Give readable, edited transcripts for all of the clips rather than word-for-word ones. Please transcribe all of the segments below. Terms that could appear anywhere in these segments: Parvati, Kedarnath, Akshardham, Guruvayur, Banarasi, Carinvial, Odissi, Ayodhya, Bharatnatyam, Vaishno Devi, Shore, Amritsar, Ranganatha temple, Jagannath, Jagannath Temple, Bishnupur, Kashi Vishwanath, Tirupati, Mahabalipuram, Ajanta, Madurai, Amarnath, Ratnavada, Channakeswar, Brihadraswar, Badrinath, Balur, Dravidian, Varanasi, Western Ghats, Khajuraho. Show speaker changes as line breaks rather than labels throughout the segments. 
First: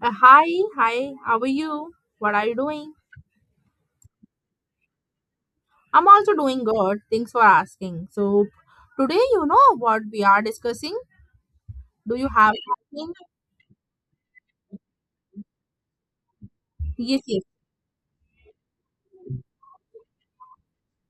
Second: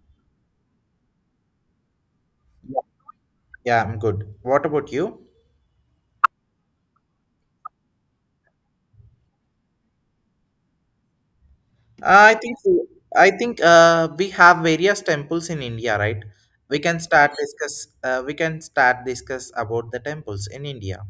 Hi, hi, how are you? What are you doing?
Yeah, I'm good. What about you?
I'm also doing good. Thanks for asking. So, today, you know what we are discussing? Do you
I
have
think so-
something?
I think we have various temples in India, right? We can
Yes,
start
yes.
discuss. We can start discuss about the temples in India.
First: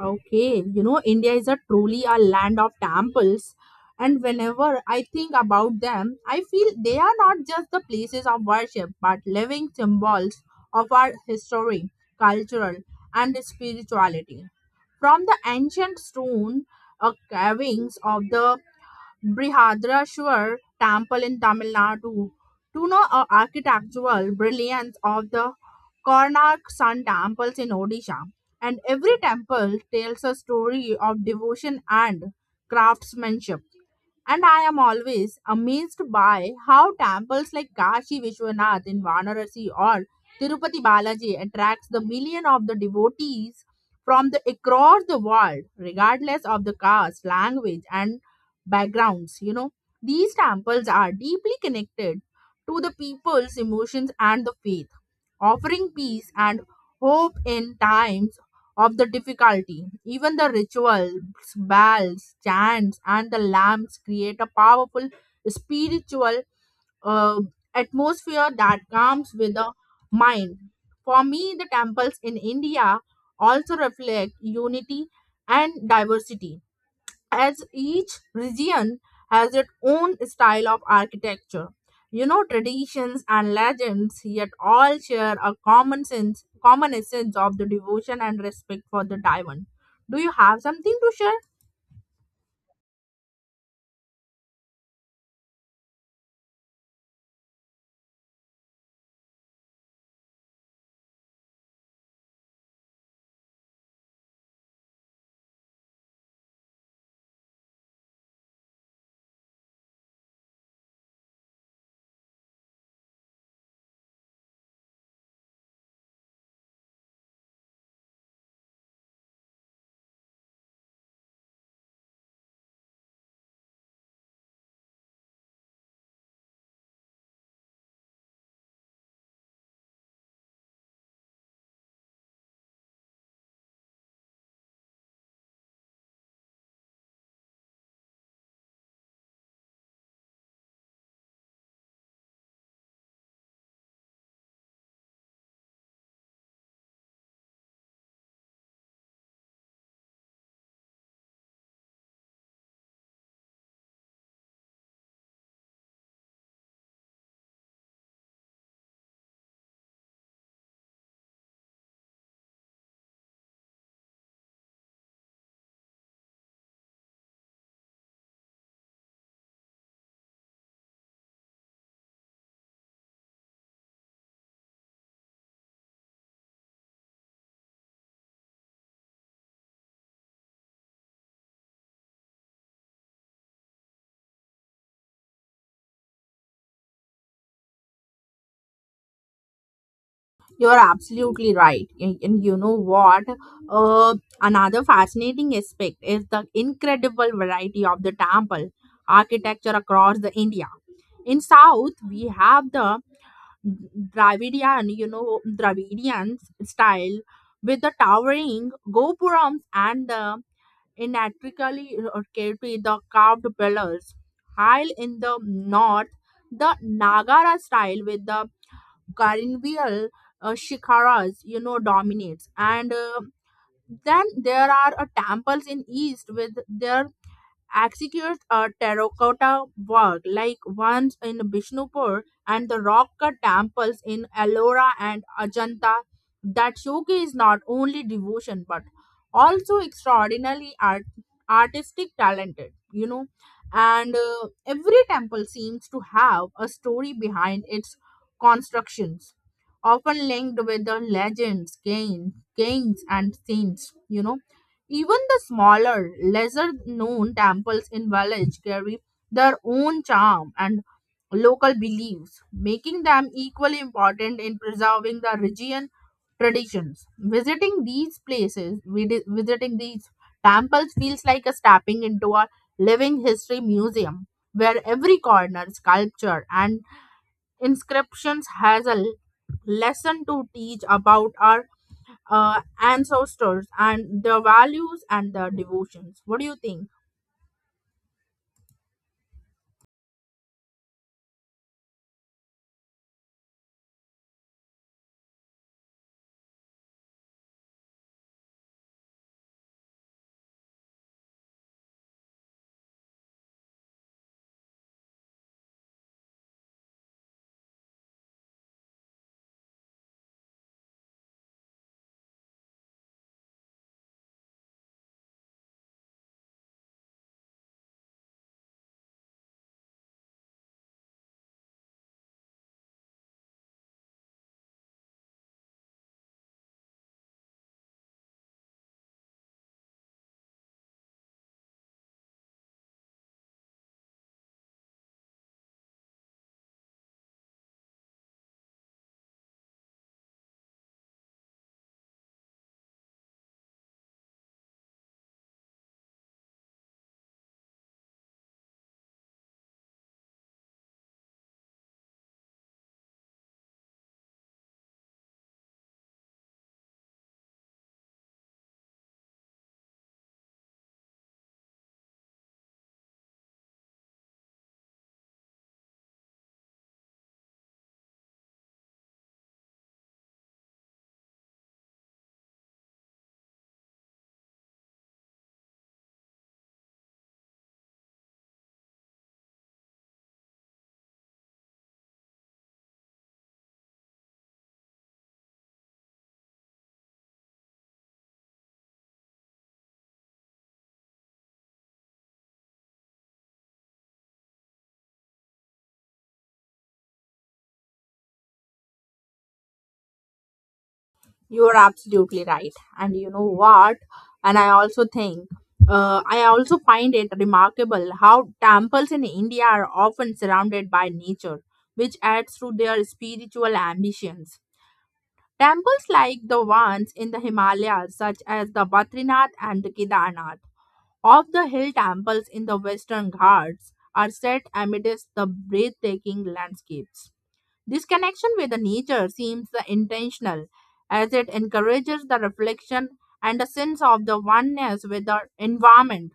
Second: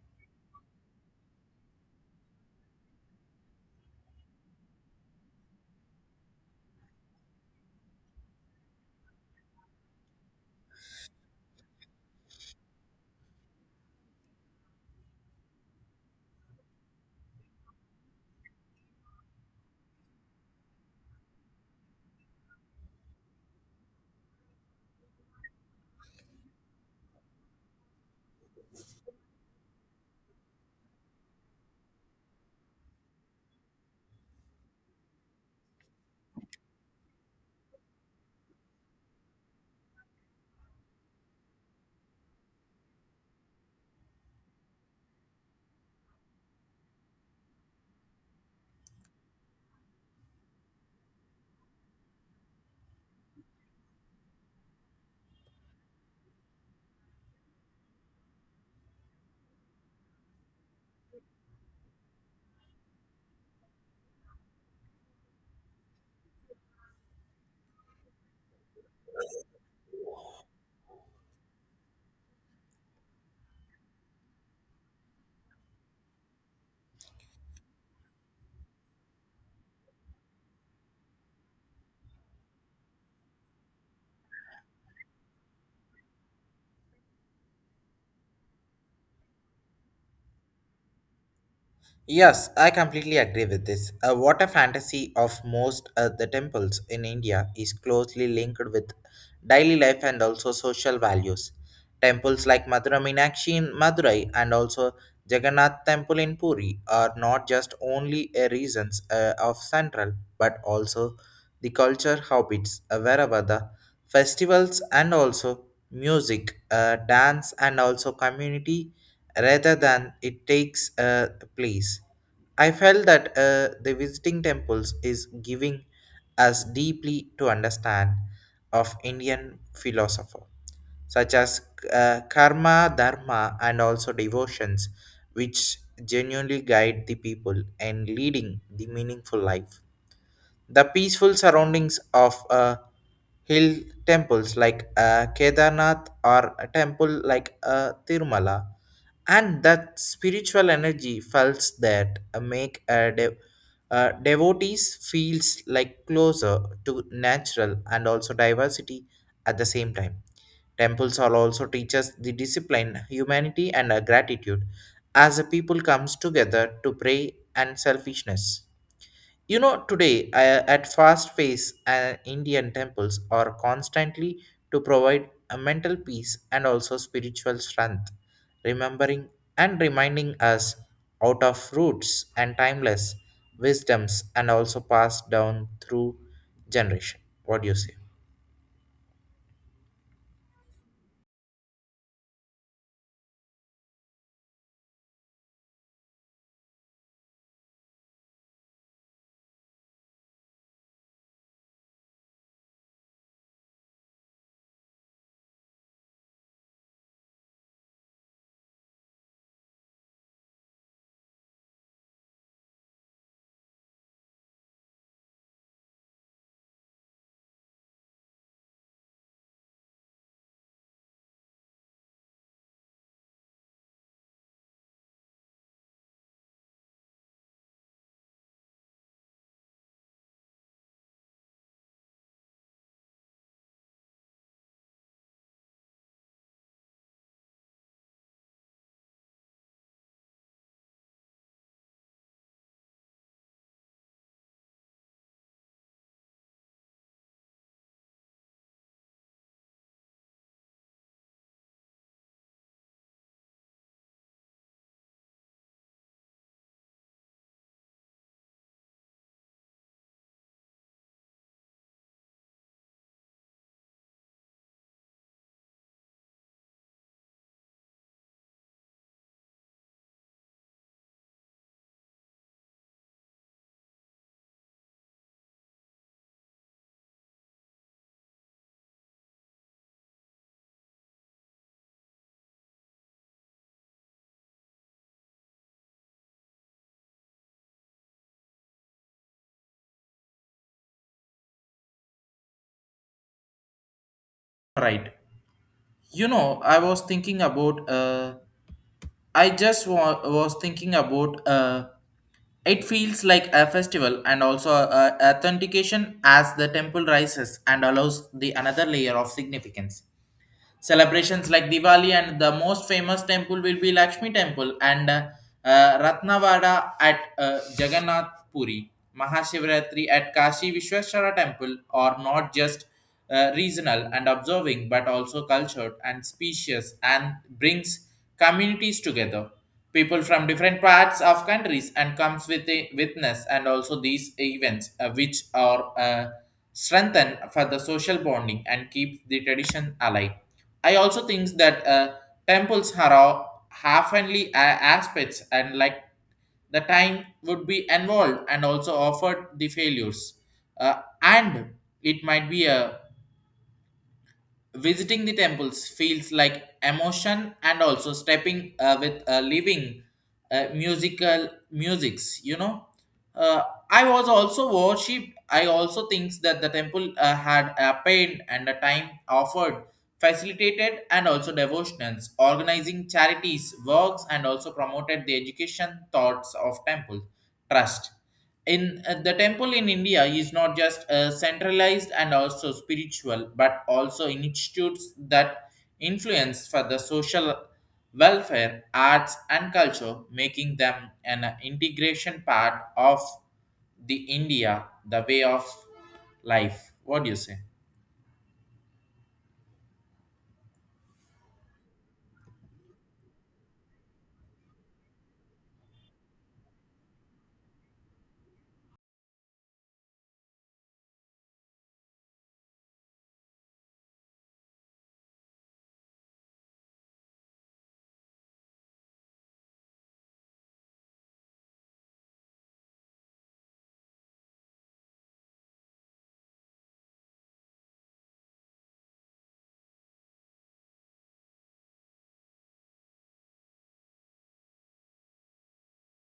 Okay. You know, India is a truly a land of temples. And whenever I think about them, I feel they are not just the places of worship, but living symbols of our history, cultural, and spirituality. From the ancient stone carvings of the Brihadraswar temple in Tamil Nadu. To know the architectural brilliance of the Karnak Sun temples in Odisha. And every temple tells a story of devotion and craftsmanship. And I am always amazed by how temples like Kashi Vishwanath in Varanasi or Tirupati Balaji attracts the million of the devotees from the across the world, regardless of the caste, language, and backgrounds. You know, these temples are deeply connected to the people's emotions and the faith, offering peace and hope in times of the difficulty. Even the rituals, bells, chants, and the lamps create a powerful spiritual uh, atmosphere that comes with the mind. For me, the temples in India also reflect unity and diversity as each region has its own style of architecture, you know, traditions and legends, yet all share a common sense, common essence of the devotion and respect for the diamond. Do you have something to share?
Yes, I completely agree with this. What A water fantasy of most of the temples in India is closely linked with daily life and also social values. Temples like Madura Meenakshi in Madurai and also Jagannath Temple in Puri are not just only a reasons of central but also the culture habits, wherever the festivals and also music, dance and also community rather than it takes a place. I felt that the visiting temples is giving us deeply to understand of Indian philosopher such as karma, dharma, and also devotions, which genuinely guide the people and leading the meaningful life. The peaceful surroundings of hill temples like Kedarnath or a temple like Tirumala and that spiritual energy felt that make a devotees feels like closer to natural and also diversity at the same time temples are also teaches the discipline humanity and gratitude as a people comes together to pray and selfishness. You know, today at fast pace, Indian temples are constantly to provide a mental peace and also spiritual strength, remembering and reminding us out of roots and timeless wisdoms and also passed down through generation. What do you say?
You're absolutely right, and you know what? uh, Another fascinating aspect is the incredible variety of the temple architecture across the India. In south we have the Dravidian, you know, Dravidian style with the towering gopurams and the intricately orchestrated the carved pillars. While in the north, the Nagara style with the Carinvial shikharas, you know, dominates. And then there are temples in east with their executes a terracotta work like ones in Bishnupur and the rock cut temples in Ellora and Ajanta that showcase not only devotion but also extraordinarily artistic talented, you know. And every temple seems to have a story behind its constructions, often linked with the legends, kings, and saints, you know. Even the smaller, lesser known temples in village carry their own charm and local beliefs, making them equally important in preserving the region traditions. Visiting these places, visiting these temples feels like a stepping into a living history museum where every corner, sculpture, and inscriptions has a lesson to teach about our ancestors and their values and their devotions. What do you think?
Right. You know, I was thinking about I just wa- was thinking about it feels like a festival and also a authentication as the temple rises and allows the another layer of significance. Celebrations like Diwali and the most famous temple will be Lakshmi Temple and Ratnavada at Jagannath Puri, Mahashivratri at Kashi Vishweshwara Temple are not just regional and observing but also cultured and specious and brings communities together. People from different parts of countries and comes with a witness and also these events which are strengthened for the social bonding and keep the tradition alive. I also think that temples are all half-only aspects and like the time would be involved and also offered the failures. And it might be a visiting the temples feels like emotion and also stepping with living musical musics. You know, uh, I was also worshipped I also thinks that the temple had a pain and a time offered facilitated and also devotionals organizing charities works and also promoted the education thoughts of temple trust. In the temple in india is not just centralized and also spiritual but also institutes that influence for the social welfare arts and culture making them an integration part of the india the way of life. What do you say?
You are absolutely right. And you know what? And I also think, I also find it remarkable how temples in India are often surrounded by nature, which adds to their spiritual ambitions. Temples like the ones in the Himalayas, such as the Badrinath and the Kedarnath, of the hill temples in the Western Ghats are set amidst the breathtaking landscapes. This connection with the nature seems intentional as it encourages the reflection and a sense of the oneness with the environment.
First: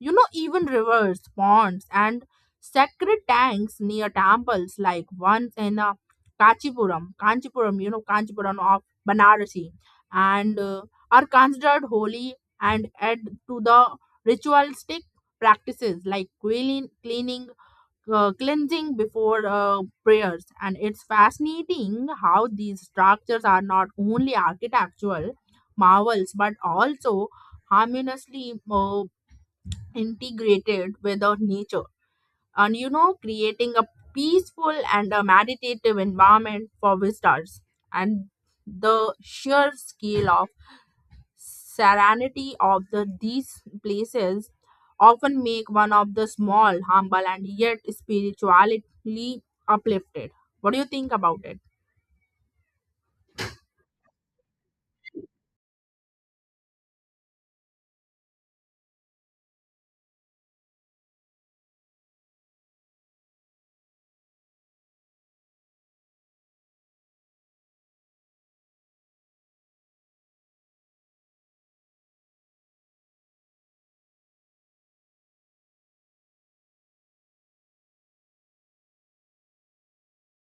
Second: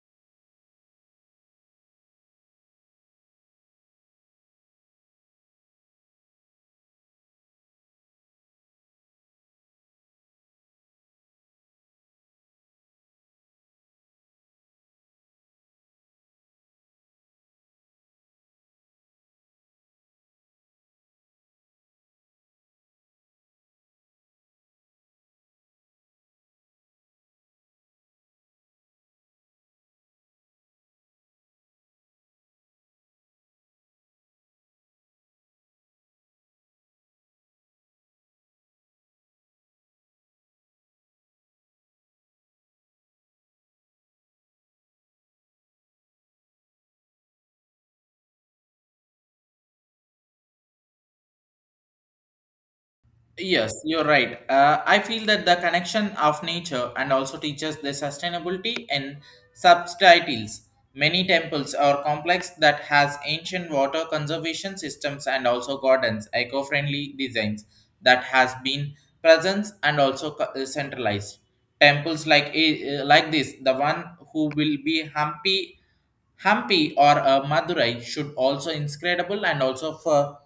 You know, even rivers, ponds, and sacred tanks near temples, like once in Kanchipuram, you know, Kanchipuram of Banarasi, and are considered holy and add to the ritualistic practices like cleaning, cleansing before prayers. And it's fascinating how these structures are not only architectural marvels but also harmoniously integrated with our nature, and you know, creating a peaceful and a meditative environment for visitors, and the sheer scale of serenity of the these places often make one of the small humble and yet spiritually uplifted. What do you think about it?
Yes, you're right. I feel that the connection of nature and also teaches the sustainability and subtitles. Many temples are complex that has ancient water conservation systems and also gardens, eco-friendly designs that has been present and also centralized. Temples like like this, the one who will be Hampi or Madurai should also inscrutable and also for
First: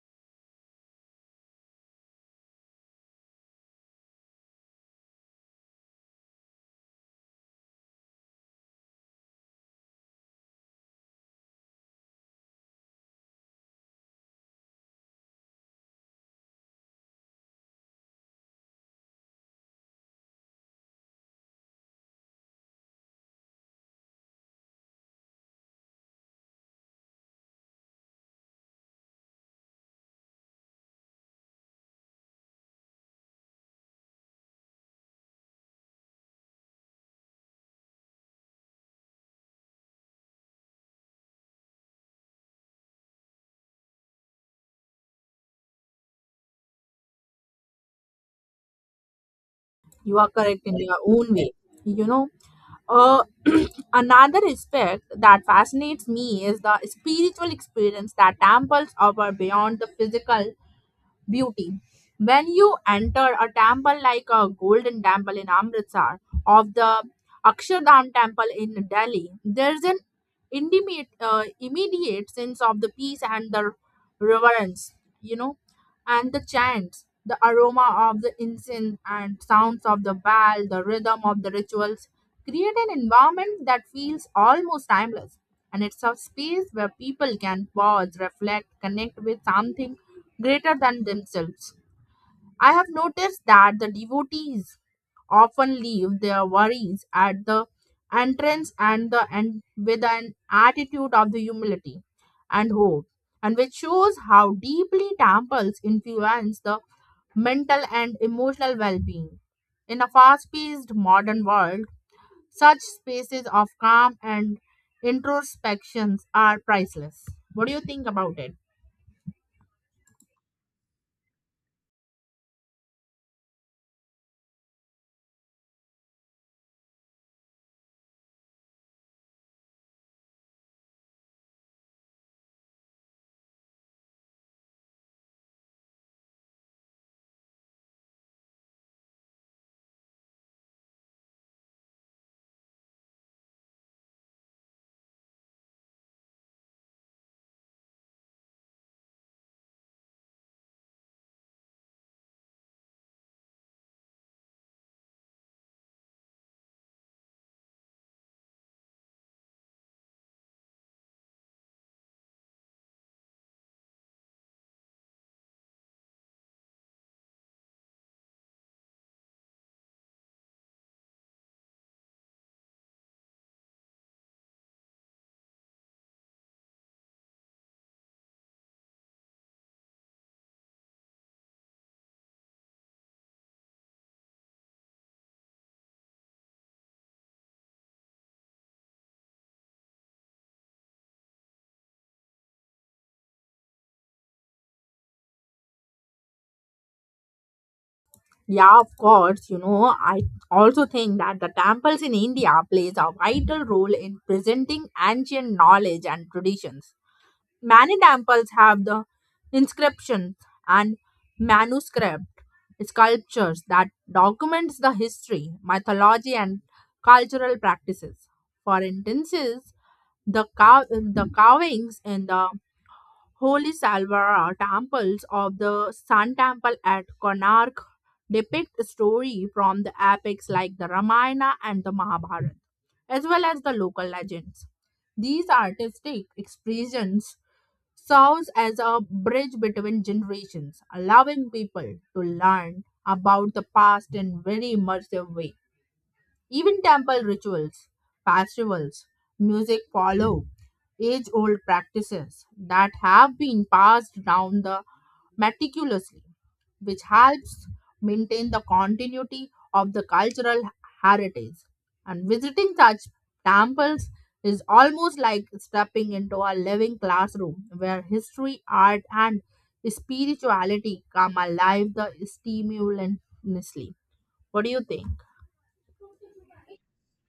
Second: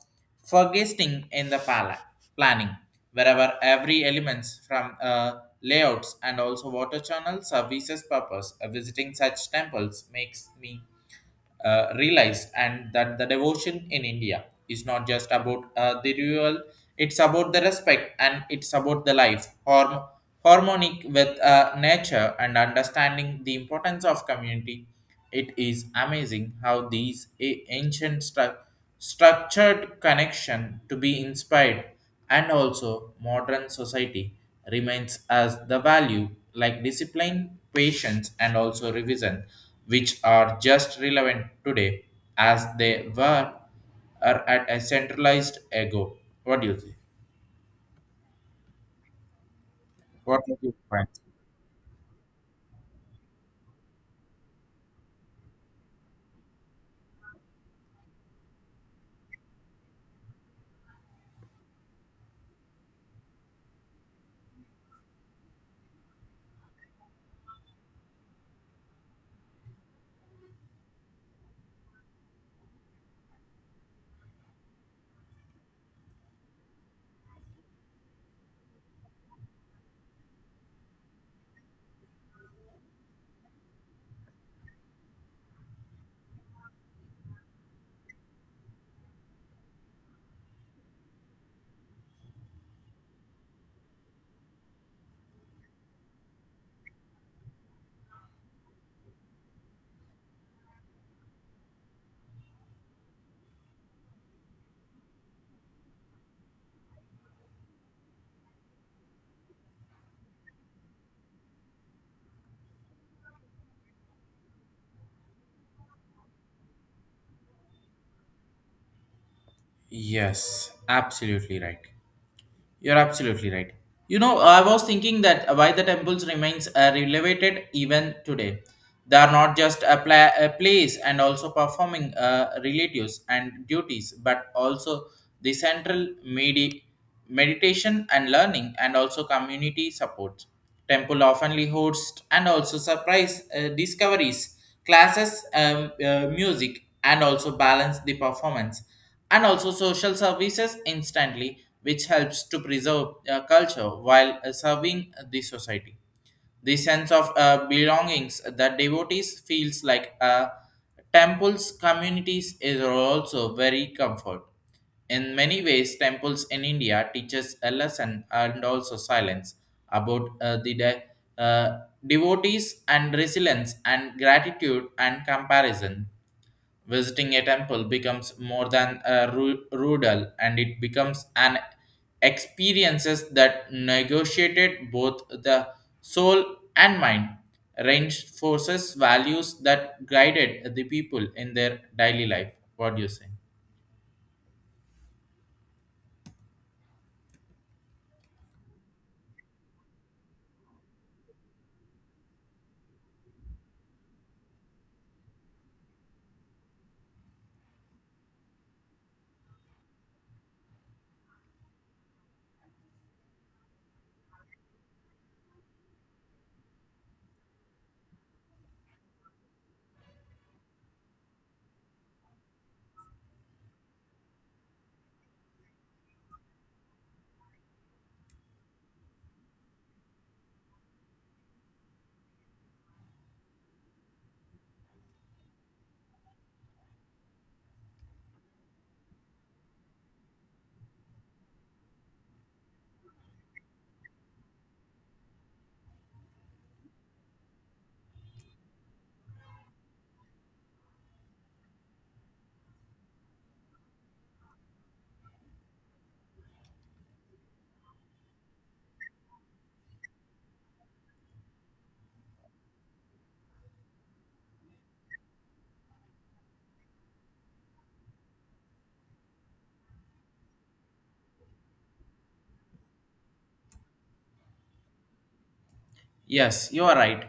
forgetting in the pala planning, wherever every elements from layouts and also water channel services purpose. Visiting such temples makes me realize and that the devotion in India is not just about the ritual. It's about the respect and it's about the life, harmonic with nature and understanding the importance of community. It is amazing how these ancient structured connection to be inspired and also modern society remains as the value like discipline, patience and also revision, which are just relevant today as they were are at a centralized ego. What do you think?
You are
What do
correct
you
in your
find?
own way. You know, uh, another aspect that fascinates me is the spiritual experience that temples offer beyond the physical beauty. When you enter a temple like a golden temple in Amritsar or the Akshardham temple in Delhi, there's an immediate sense of the peace and the reverence, you know, and the chants, the aroma of the incense and sounds of the bell, the rhythm of the rituals create an environment that feels almost timeless, and it's a space where people can pause, reflect, connect with something greater than themselves. I have noticed that the devotees often leave their worries at the entrance and the end with an attitude of the humility and hope, and which shows how deeply temples influence the mental and emotional well-being. In a fast-paced modern world, such spaces of calm and introspections are priceless. What do you think about it?
Yes, absolutely right. You're absolutely right. You know, I was thinking that why the temples remains relevant even today. They are not just a, a place and also performing relatives and duties, but also the central meditation and learning and also community support. Temple oftenly hosts and also surprise discoveries, classes, music, and also balance the performance and also social services instantly, which helps to preserve culture while serving the society. The sense of belongings that devotees feels like temples communities is also very comfort. In many ways, temples in India teaches a lesson and also silence about uh, devotees and resilience and gratitude and comparison. Visiting a temple becomes more than a rudal and it becomes an experiences that negotiated both the soul and mind. Range forces values that guided the people in their daily life. What do you say?
Yeah, of course. You know, I also think that the temples in India plays a vital role in presenting ancient knowledge and traditions. Many temples have the inscriptions and manuscript sculptures that documents the history, mythology, and cultural practices. For instance, the cow- the carvings in the Holy Salvara temples of the Sun Temple at Konark depict story from the epics like the Ramayana and the Mahabharata, as well as the local legends. These artistic expressions serves as a bridge between generations, allowing people to learn about the past in very immersive way. Even temple rituals, festivals, music follow age old practices that have been passed down the meticulously, which helps maintain the continuity of the cultural heritage. And visiting such temples is almost like stepping into a living classroom where history, art, and spirituality come alive the stimulously. What do you think?
Yes, you are right.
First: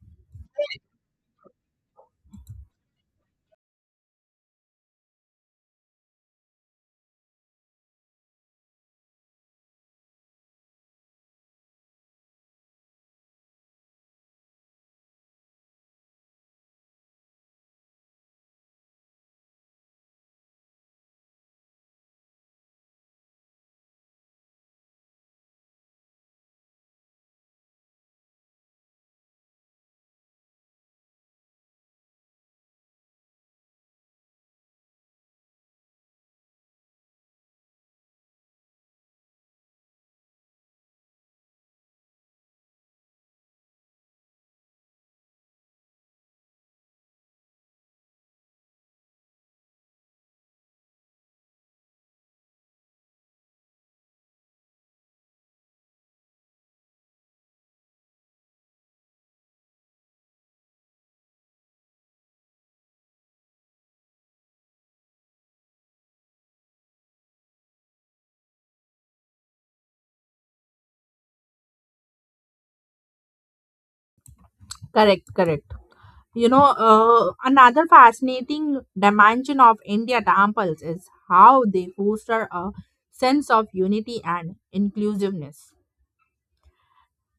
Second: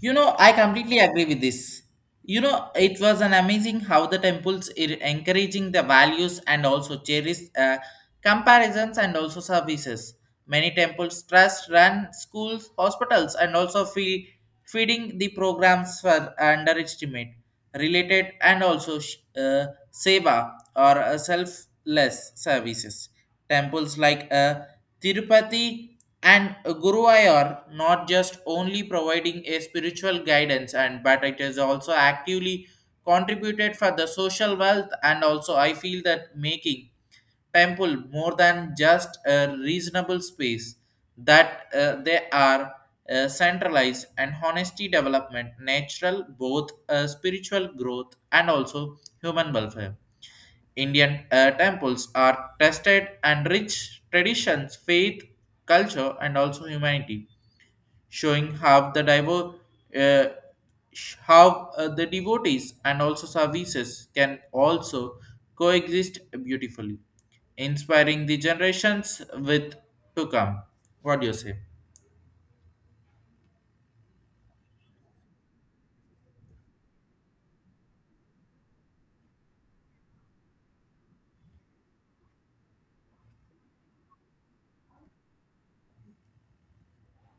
You know, I completely agree with this. You know, it was an amazing how the temples are encouraging the values and also cherish comparisons and also services. Many temples trust run schools, hospitals, and also feeding the programs for underestimate related and also seva or selfless services. Temples like Tirupati and Guruvayur not just only providing a spiritual guidance and but it is also actively contributed for the social wealth and also I feel that making temple more than just a reasonable space that they are centralized and honesty development natural both spiritual growth and also human welfare. Indian temples are tested and rich traditions, faith, culture, and also humanity, showing how the uh, how the devotees and also services can also coexist beautifully, inspiring the generations with to come. What do you say?
Correct, correct. You know, another fascinating dimension of India temples is how they foster a sense of unity and inclusiveness.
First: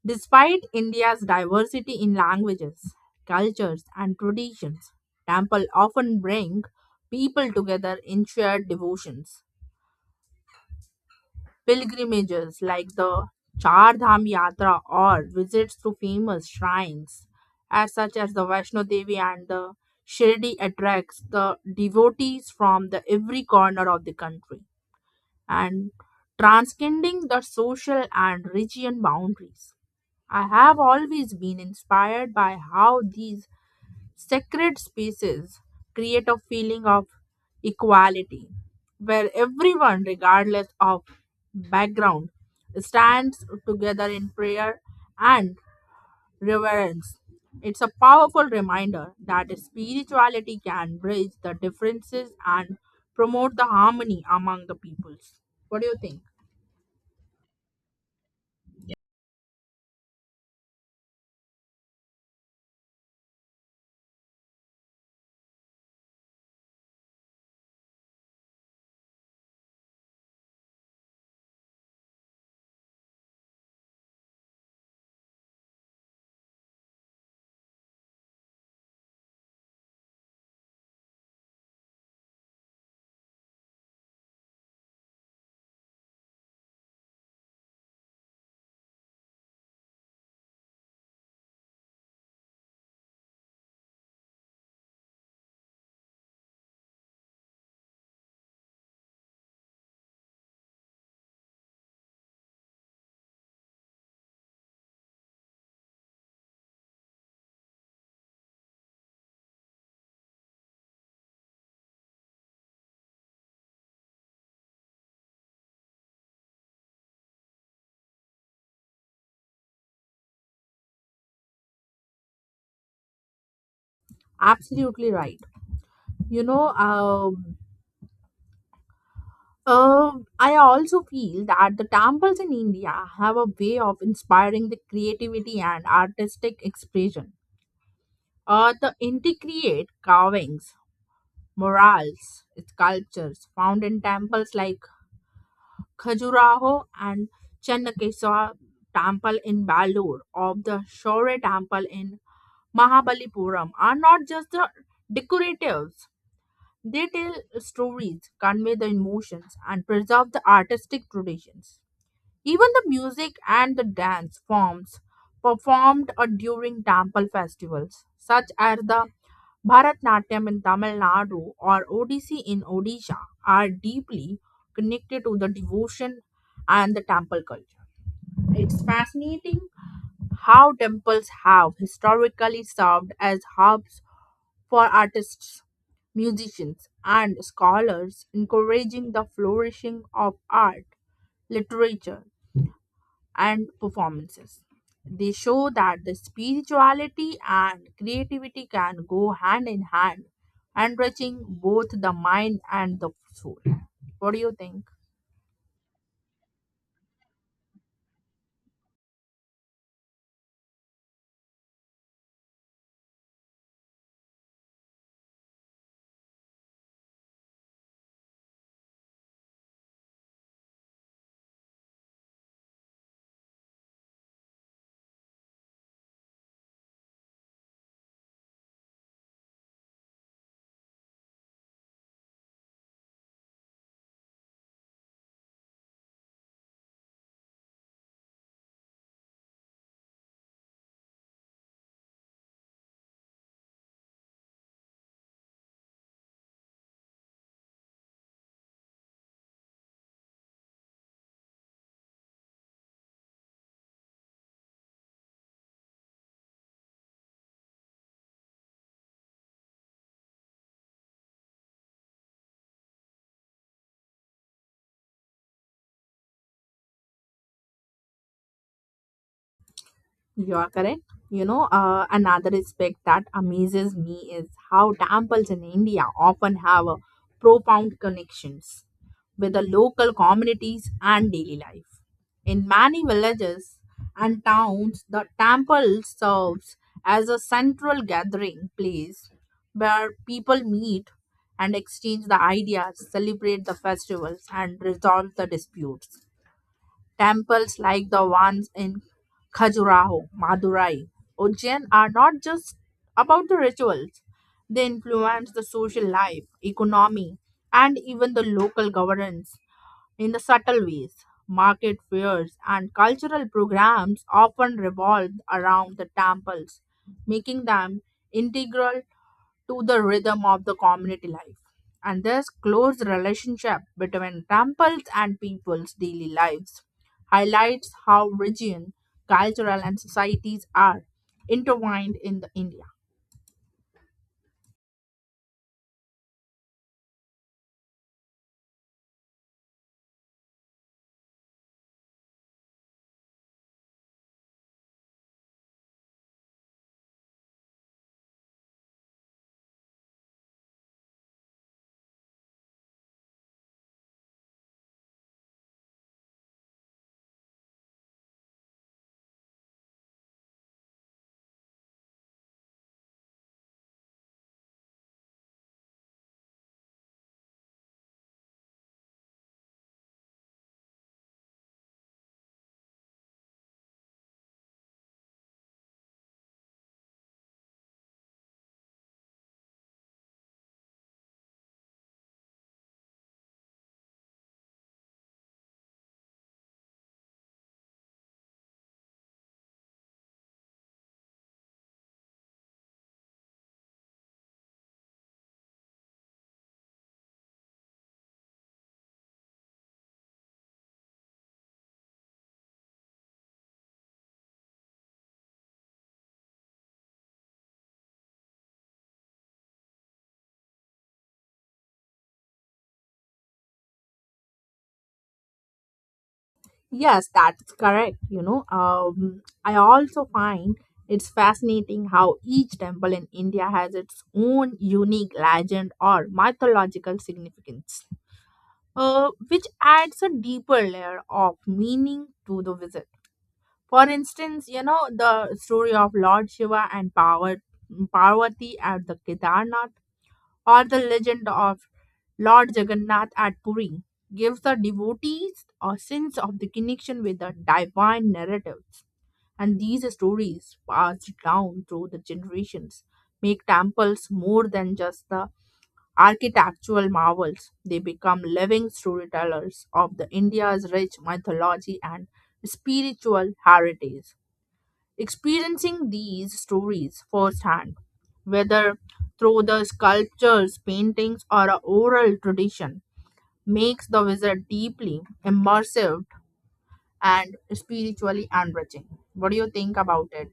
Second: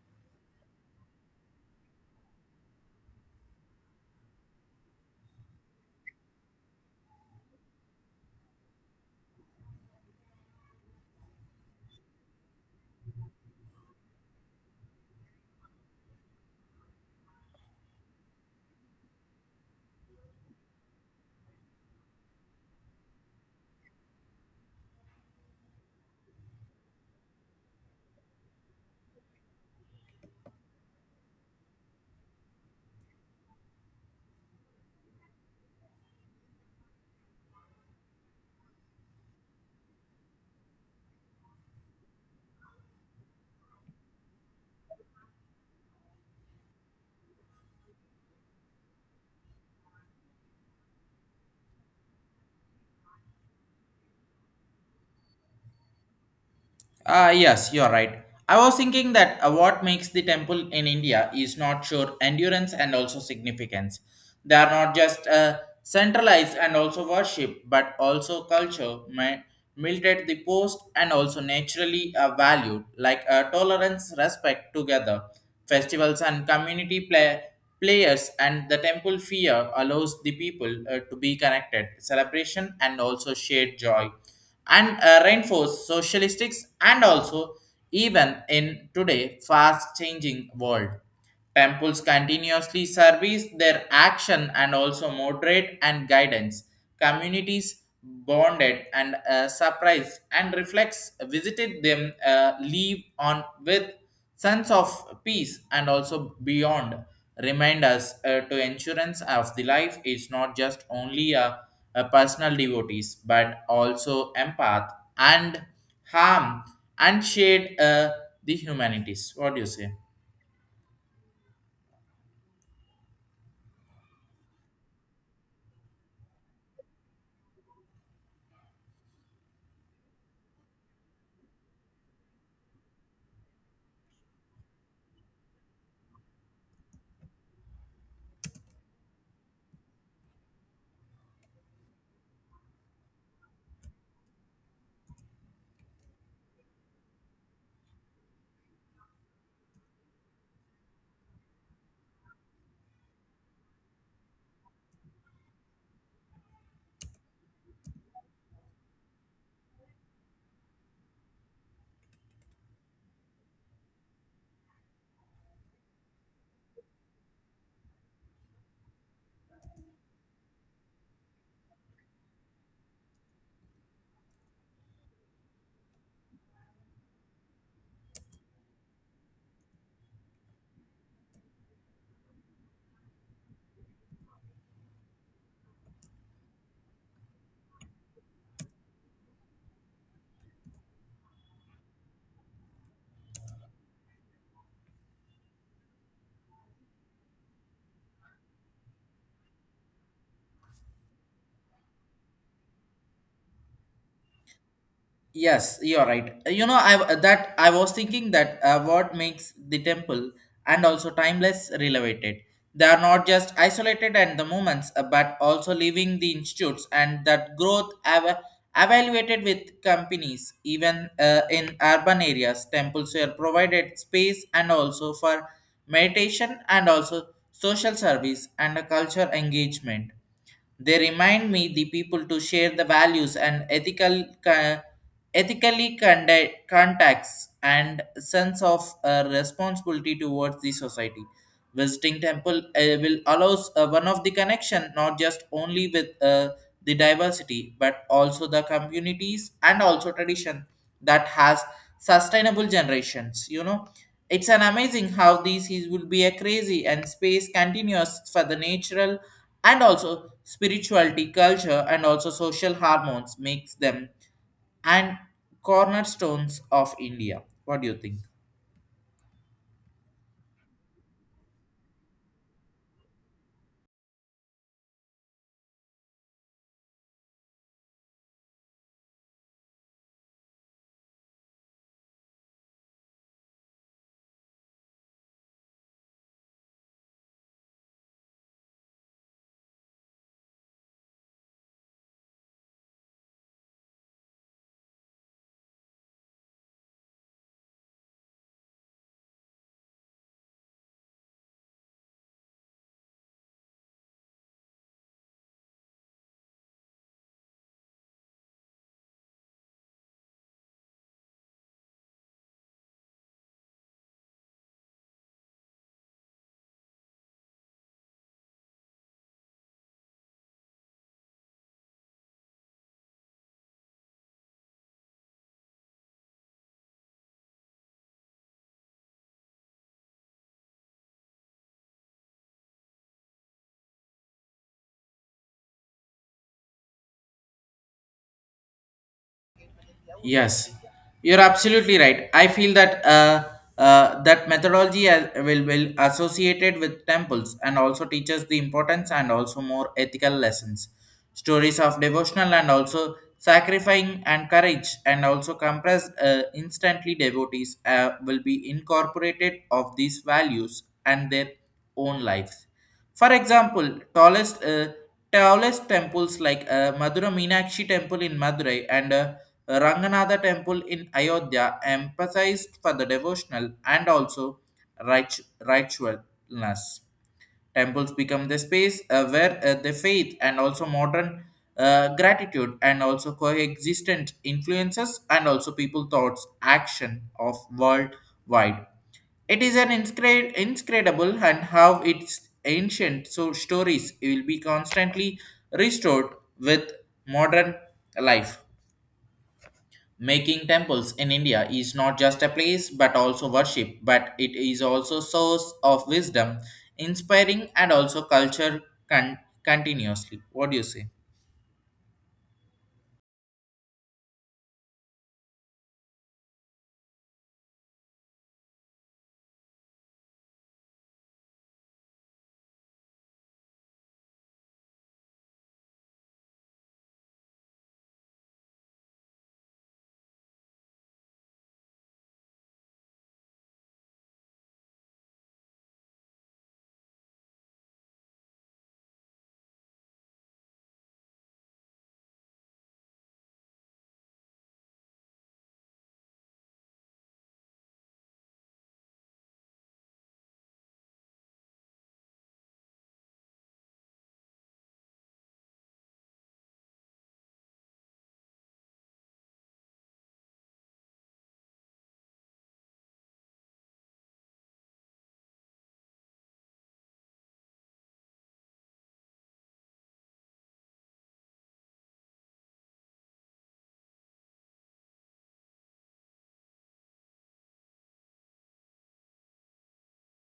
Despite India's diversity in languages, cultures, and traditions, temple often bring people together in shared devotions. Pilgrimages like the Char Dham Yatra or visits to famous shrines as such as the Vaishno Devi and the Shirdi attracts the devotees from the every corner of the country and transcending the social and region boundaries. I have always been inspired by how these sacred spaces create a feeling of equality where everyone, regardless of background, stands together in prayer and reverence. It's a powerful reminder that spirituality can bridge the differences and promote the harmony among the peoples. What do you think?
Yes, you're right. I was thinking that what makes the temple in India is not sure endurance and also significance. They are not just centralized and also worship, but also culture, military the post, and also naturally valued, like tolerance, respect together. Festivals and community play, players and the temple fear allows the people to be connected, celebration, and also shared joy and reinforce socialistics and also even in today fast changing world. Temples continuously service their action and also moderate and guidance. Communities bonded and surprised and reflects visited them leave on with sense of peace and also beyond remind us to insurance of the life is not just only a personal devotees but also empath and harm and shade the humanities. What do you say?
Absolutely right. You know, I also feel that the temples in India have a way of inspiring the creativity and artistic expression. The intricate carvings, murals, sculptures found in temples like Khajuraho and Channakeswar temple in Balur or the Shore temple in Mahabalipuram are not just the decoratives. They tell stories, convey the emotions, and preserve the artistic traditions. Even the music and the dance forms performed during temple festivals, such as the Bharatnatyam in Tamil Nadu or Odissi in Odisha, are deeply connected to the devotion and the temple culture. It's fascinating how temples have historically served as hubs for artists, musicians, and scholars, encouraging the flourishing of art, literature, and performances. They show that the spirituality and creativity can go hand in hand, enriching both the mind and the soul. What do you think?
Yes, you're right. You know, I that I was thinking that what makes the temple and also timeless relevant. They are not just isolated and the moments, but also leaving the institutes and that growth evaluated with companies, even in urban areas. Temples were provided space and also for meditation and also social service and a culture engagement. They remind me the people to share the values and ethical ethically conduct, contacts and sense of responsibility towards the society. Visiting temple will allows one of the connection not just only with the diversity but also the communities and also tradition that has sustainable generations. You know, it's an amazing how these is would be a crazy and space continuous for the natural and also spirituality culture and also social hormones makes them and cornerstones of india. What do you think?
You're correct. You know, another aspect that amazes me is how temples in India often have a profound connections with the local communities and daily life. In many villages and towns, the temple serves as a central gathering place where people meet and exchange the ideas, celebrate the festivals, and resolve the disputes. Temples like the ones in Khajuraho, Madurai, Ujjain are not just about the rituals. They influence the social life, economy, and even the local governance in the subtle ways. Market fairs and cultural programs often revolve around the temples, making them integral to the rhythm of the community life. And this close relationship between temples and people's daily lives highlights how region, cultural, and societies are intertwined in the India.
Yes, you're absolutely right. I feel that that methodology will associated with temples and also teaches the importance and also more ethical lessons, stories of devotional and also sacrificing and courage and also compressed instantly devotees will be incorporated of these values and their own lives. For example, tallest temples like Madura Meenakshi temple in Madurai and Ranganatha temple in Ayodhya emphasized for the devotional and also ritualness. Temples become the space where the faith and also modern gratitude and also coexistent influences and also people thoughts action of worldwide. It is an inscredible and how its ancient so stories will be constantly restored with modern life. Making temples in India is not just a place but also worship, but it is also source of wisdom, inspiring and also culture con- continuously. What do you say?
Yes, that's correct. You know, I also find it's fascinating how each temple in India has its own unique legend or mythological significance, which adds a deeper layer of meaning to the visit. For instance, you know, the story of Lord Shiva and Parvati at the Kedarnath or the legend of Lord Jagannath at Puri gives the devotees a sense of the connection with the divine narratives. And these stories, passed down through the generations, make temples more than just the architectural marvels. They become living storytellers of the India's rich mythology and spiritual heritage. Experiencing these stories firsthand, whether through the sculptures, paintings, or a oral tradition, makes the visit deeply immersive and spiritually enriching. What do you think about it?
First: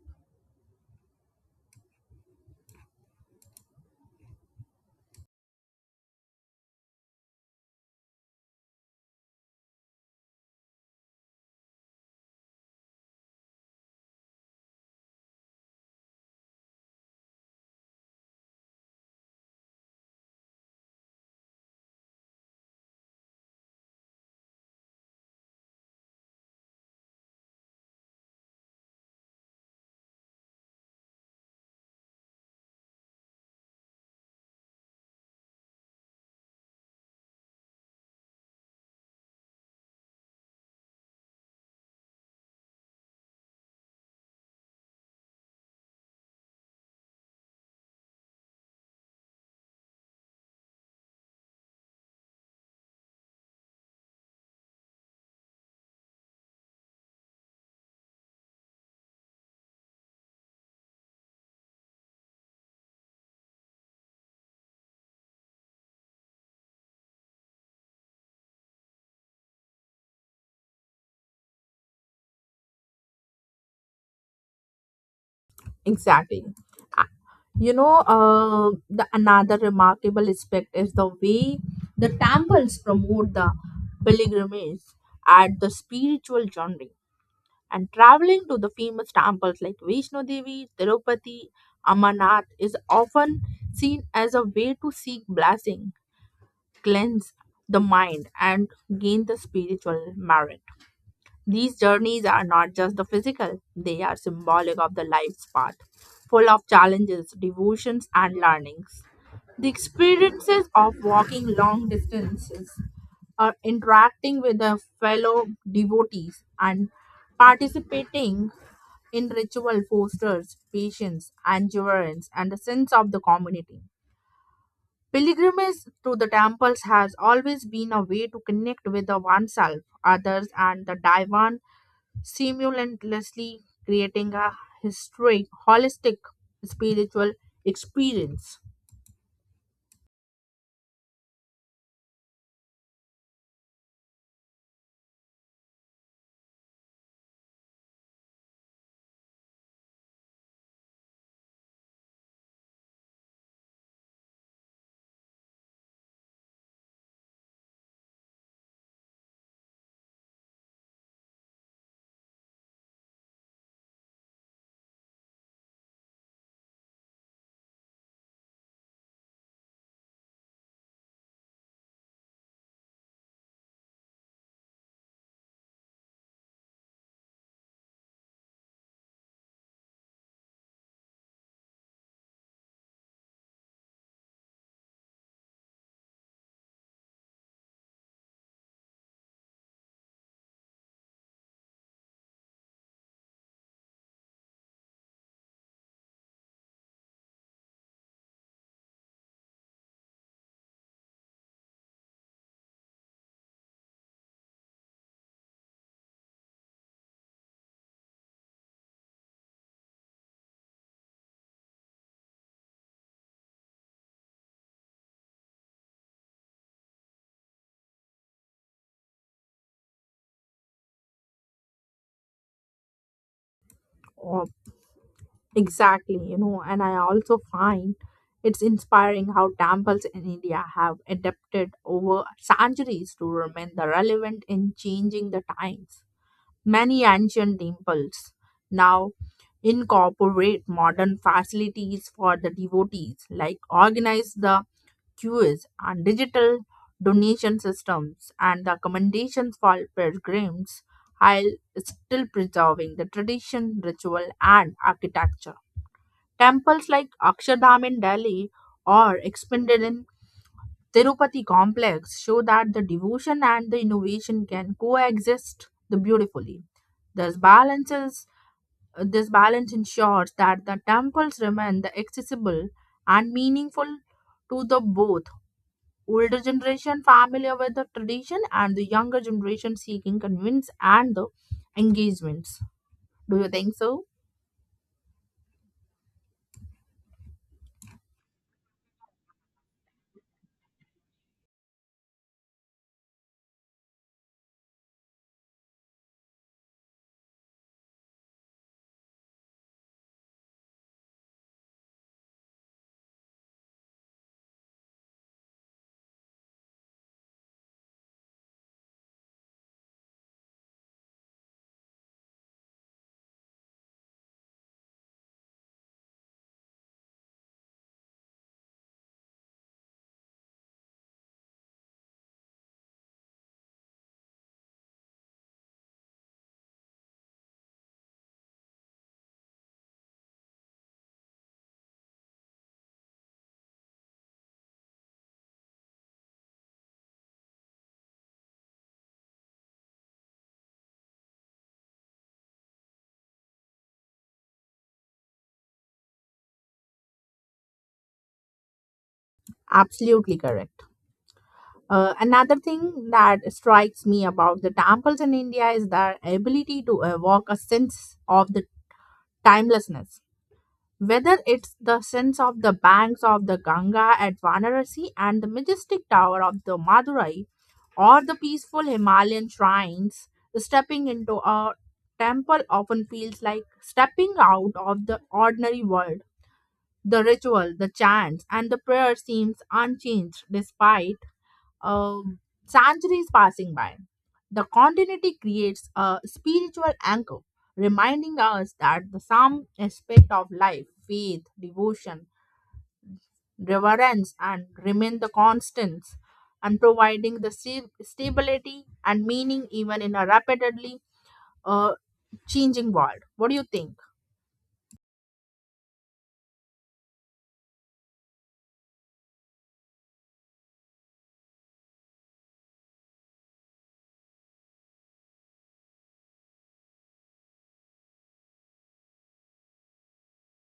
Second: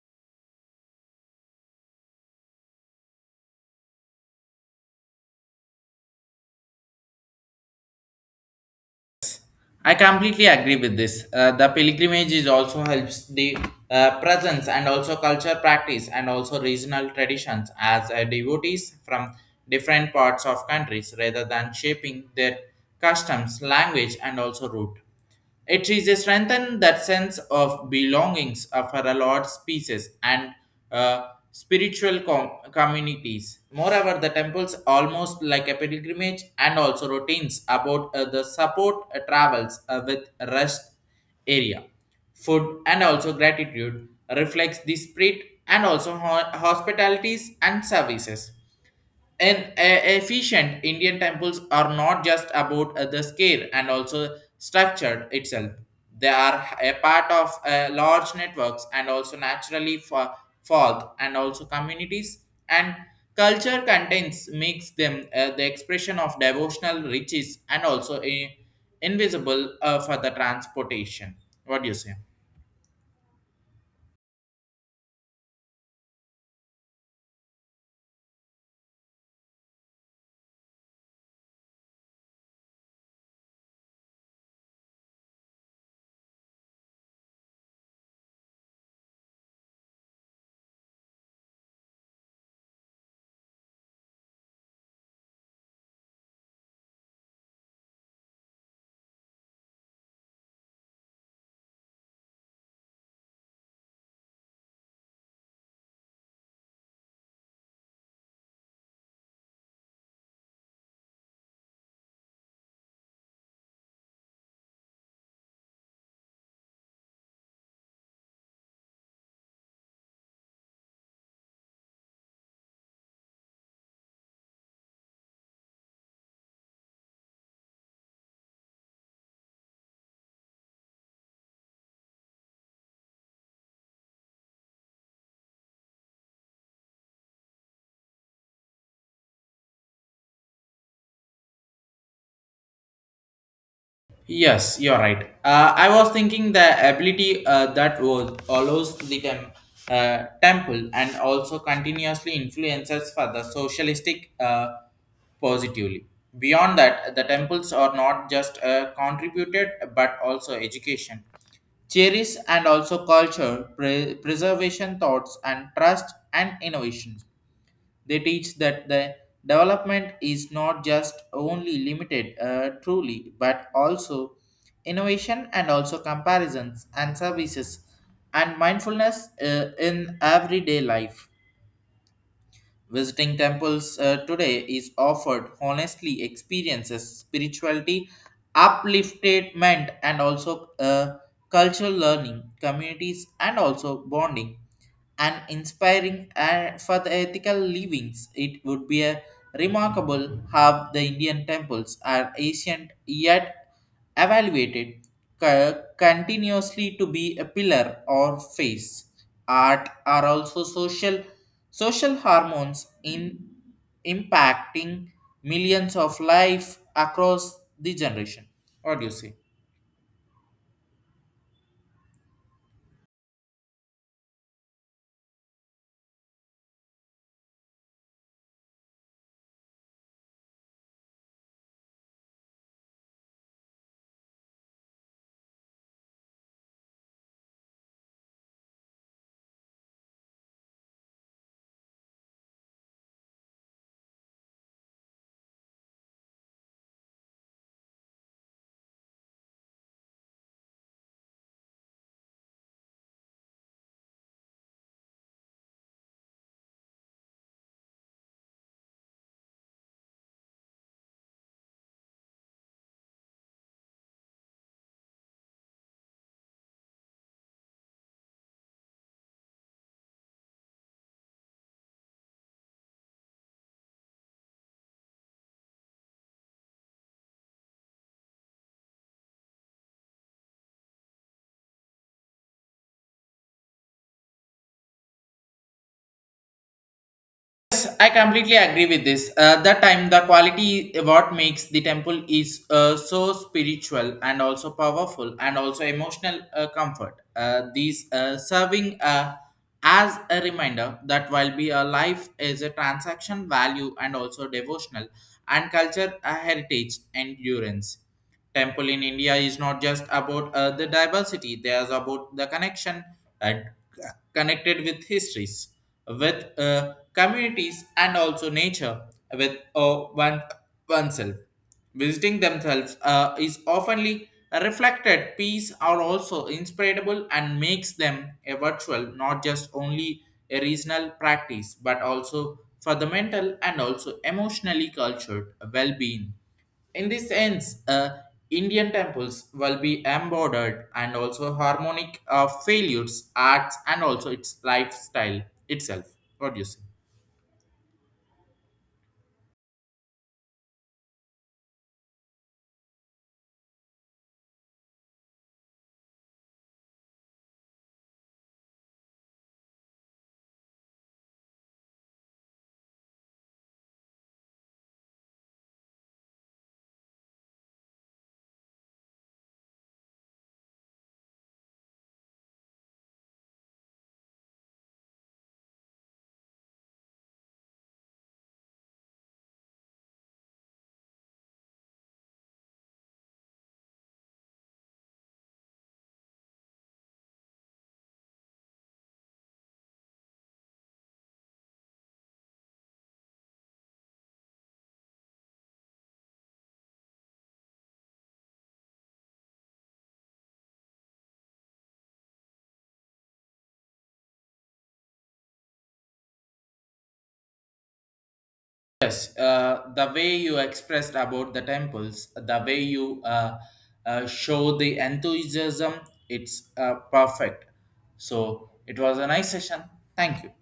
I completely agree with this. The pilgrimage is also helps the presence and also culture practice and also regional traditions as devotees from different parts of countries rather than shaping their customs, language and also root. It is a strengthen that sense of belongings for a lot species and spiritual communities. Moreover, the temples almost like a pilgrimage and also routines about the support travels with rest area, food and also gratitude reflects the spirit and also hospitalities and services. And efficient Indian temples are not just about the scale and also structured itself. They are a part of large networks and also naturally for forth and also communities and culture contains makes them the expression of devotional riches and also invisible for the transportation. What do you say?
Exactly. Uh, You know, the another remarkable aspect is the way the temples promote the pilgrimage at the spiritual journey. And traveling to the famous temples like Vaishno Devi, Tirupati, Amarnath is often seen as a way to seek blessing, cleanse the mind, and gain the spiritual merit. These journeys are not just the physical, they are symbolic of the life's path, full of challenges, devotions, and learnings. The experiences of walking long distances, or interacting with the fellow devotees, and participating in ritual fosters patience, endurance, and a sense of the community. Pilgrimage to the temples has always been a way to connect with the oneself, others, and the divine, simultaneously creating a holistic spiritual experience.
Yes, you're right. I was thinking the ability that was allows the temple and also continuously influences for the socialistic positively. Beyond that, the temples are not just contributed but also education, cherish and also culture, preservation thoughts and trust and innovations. They teach that the development is not just only limited truly, but also innovation and also comparisons and services and mindfulness in everyday life. Visiting temples today is offered honestly experiences, spirituality, upliftment, and also cultural learning, communities, and also bonding and inspiring for the ethical livings. It would be a remarkable how the Indian temples are ancient yet evaluated continuously to be a pillar or face. Art are also social Social hormones in impacting millions of life across the generation. What do you say?
Oh, exactly, you know, and I also find it's inspiring how temples in India have adapted over centuries to remain the relevant in changing the times. Many ancient temples now incorporate modern facilities for the devotees, like organize the queues and digital donation systems and the accommodations for pilgrims, while still preserving the tradition, ritual, and architecture. Temples like Akshardham in Delhi or expanded in Tirupati complex show that the devotion and the innovation can coexist the beautifully. This balances this balance ensures that the temples remain the accessible and meaningful to the both older generation familiar with the tradition and the younger generation seeking convince and the engagements. Do you think so?
Yes, I completely agree with this. That time, the quality what makes the temple is so spiritual and also powerful and also emotional comfort. These serving as a reminder that while be a life is a transaction value and also devotional and culture a heritage endurance. Temple in India is not just about the diversity; there's about the connection and connected with histories with communities, and also nature with one, oneself. Visiting themselves is oftenly reflected peace are also inspirable and makes them a virtual, not just only a regional practice, but also for the mental and also emotionally cultured well-being. In this sense, Indian temples will be embodied and also harmonic of failures, arts, and also its lifestyle itself. What do you say?
Absolutely correct. Another thing that strikes me about the temples in India is their ability to evoke a sense of the timelessness. Whether it's the sense of the banks of the Ganga at Varanasi and the majestic tower of the Madurai, or the peaceful Himalayan shrines, stepping into a temple often feels like stepping out of the ordinary world. The ritual, the chants, and the prayer seems unchanged despite um, centuries passing by. The continuity creates a spiritual anchor, reminding us that the some aspect of life, faith, devotion, reverence, and remain the constants, and providing the stability and meaning even in a rapidly uh, changing world. What do you think?
Yes, the way you expressed about the temples, the way you show the enthusiasm, it's perfect. So it was a nice session. Thank you.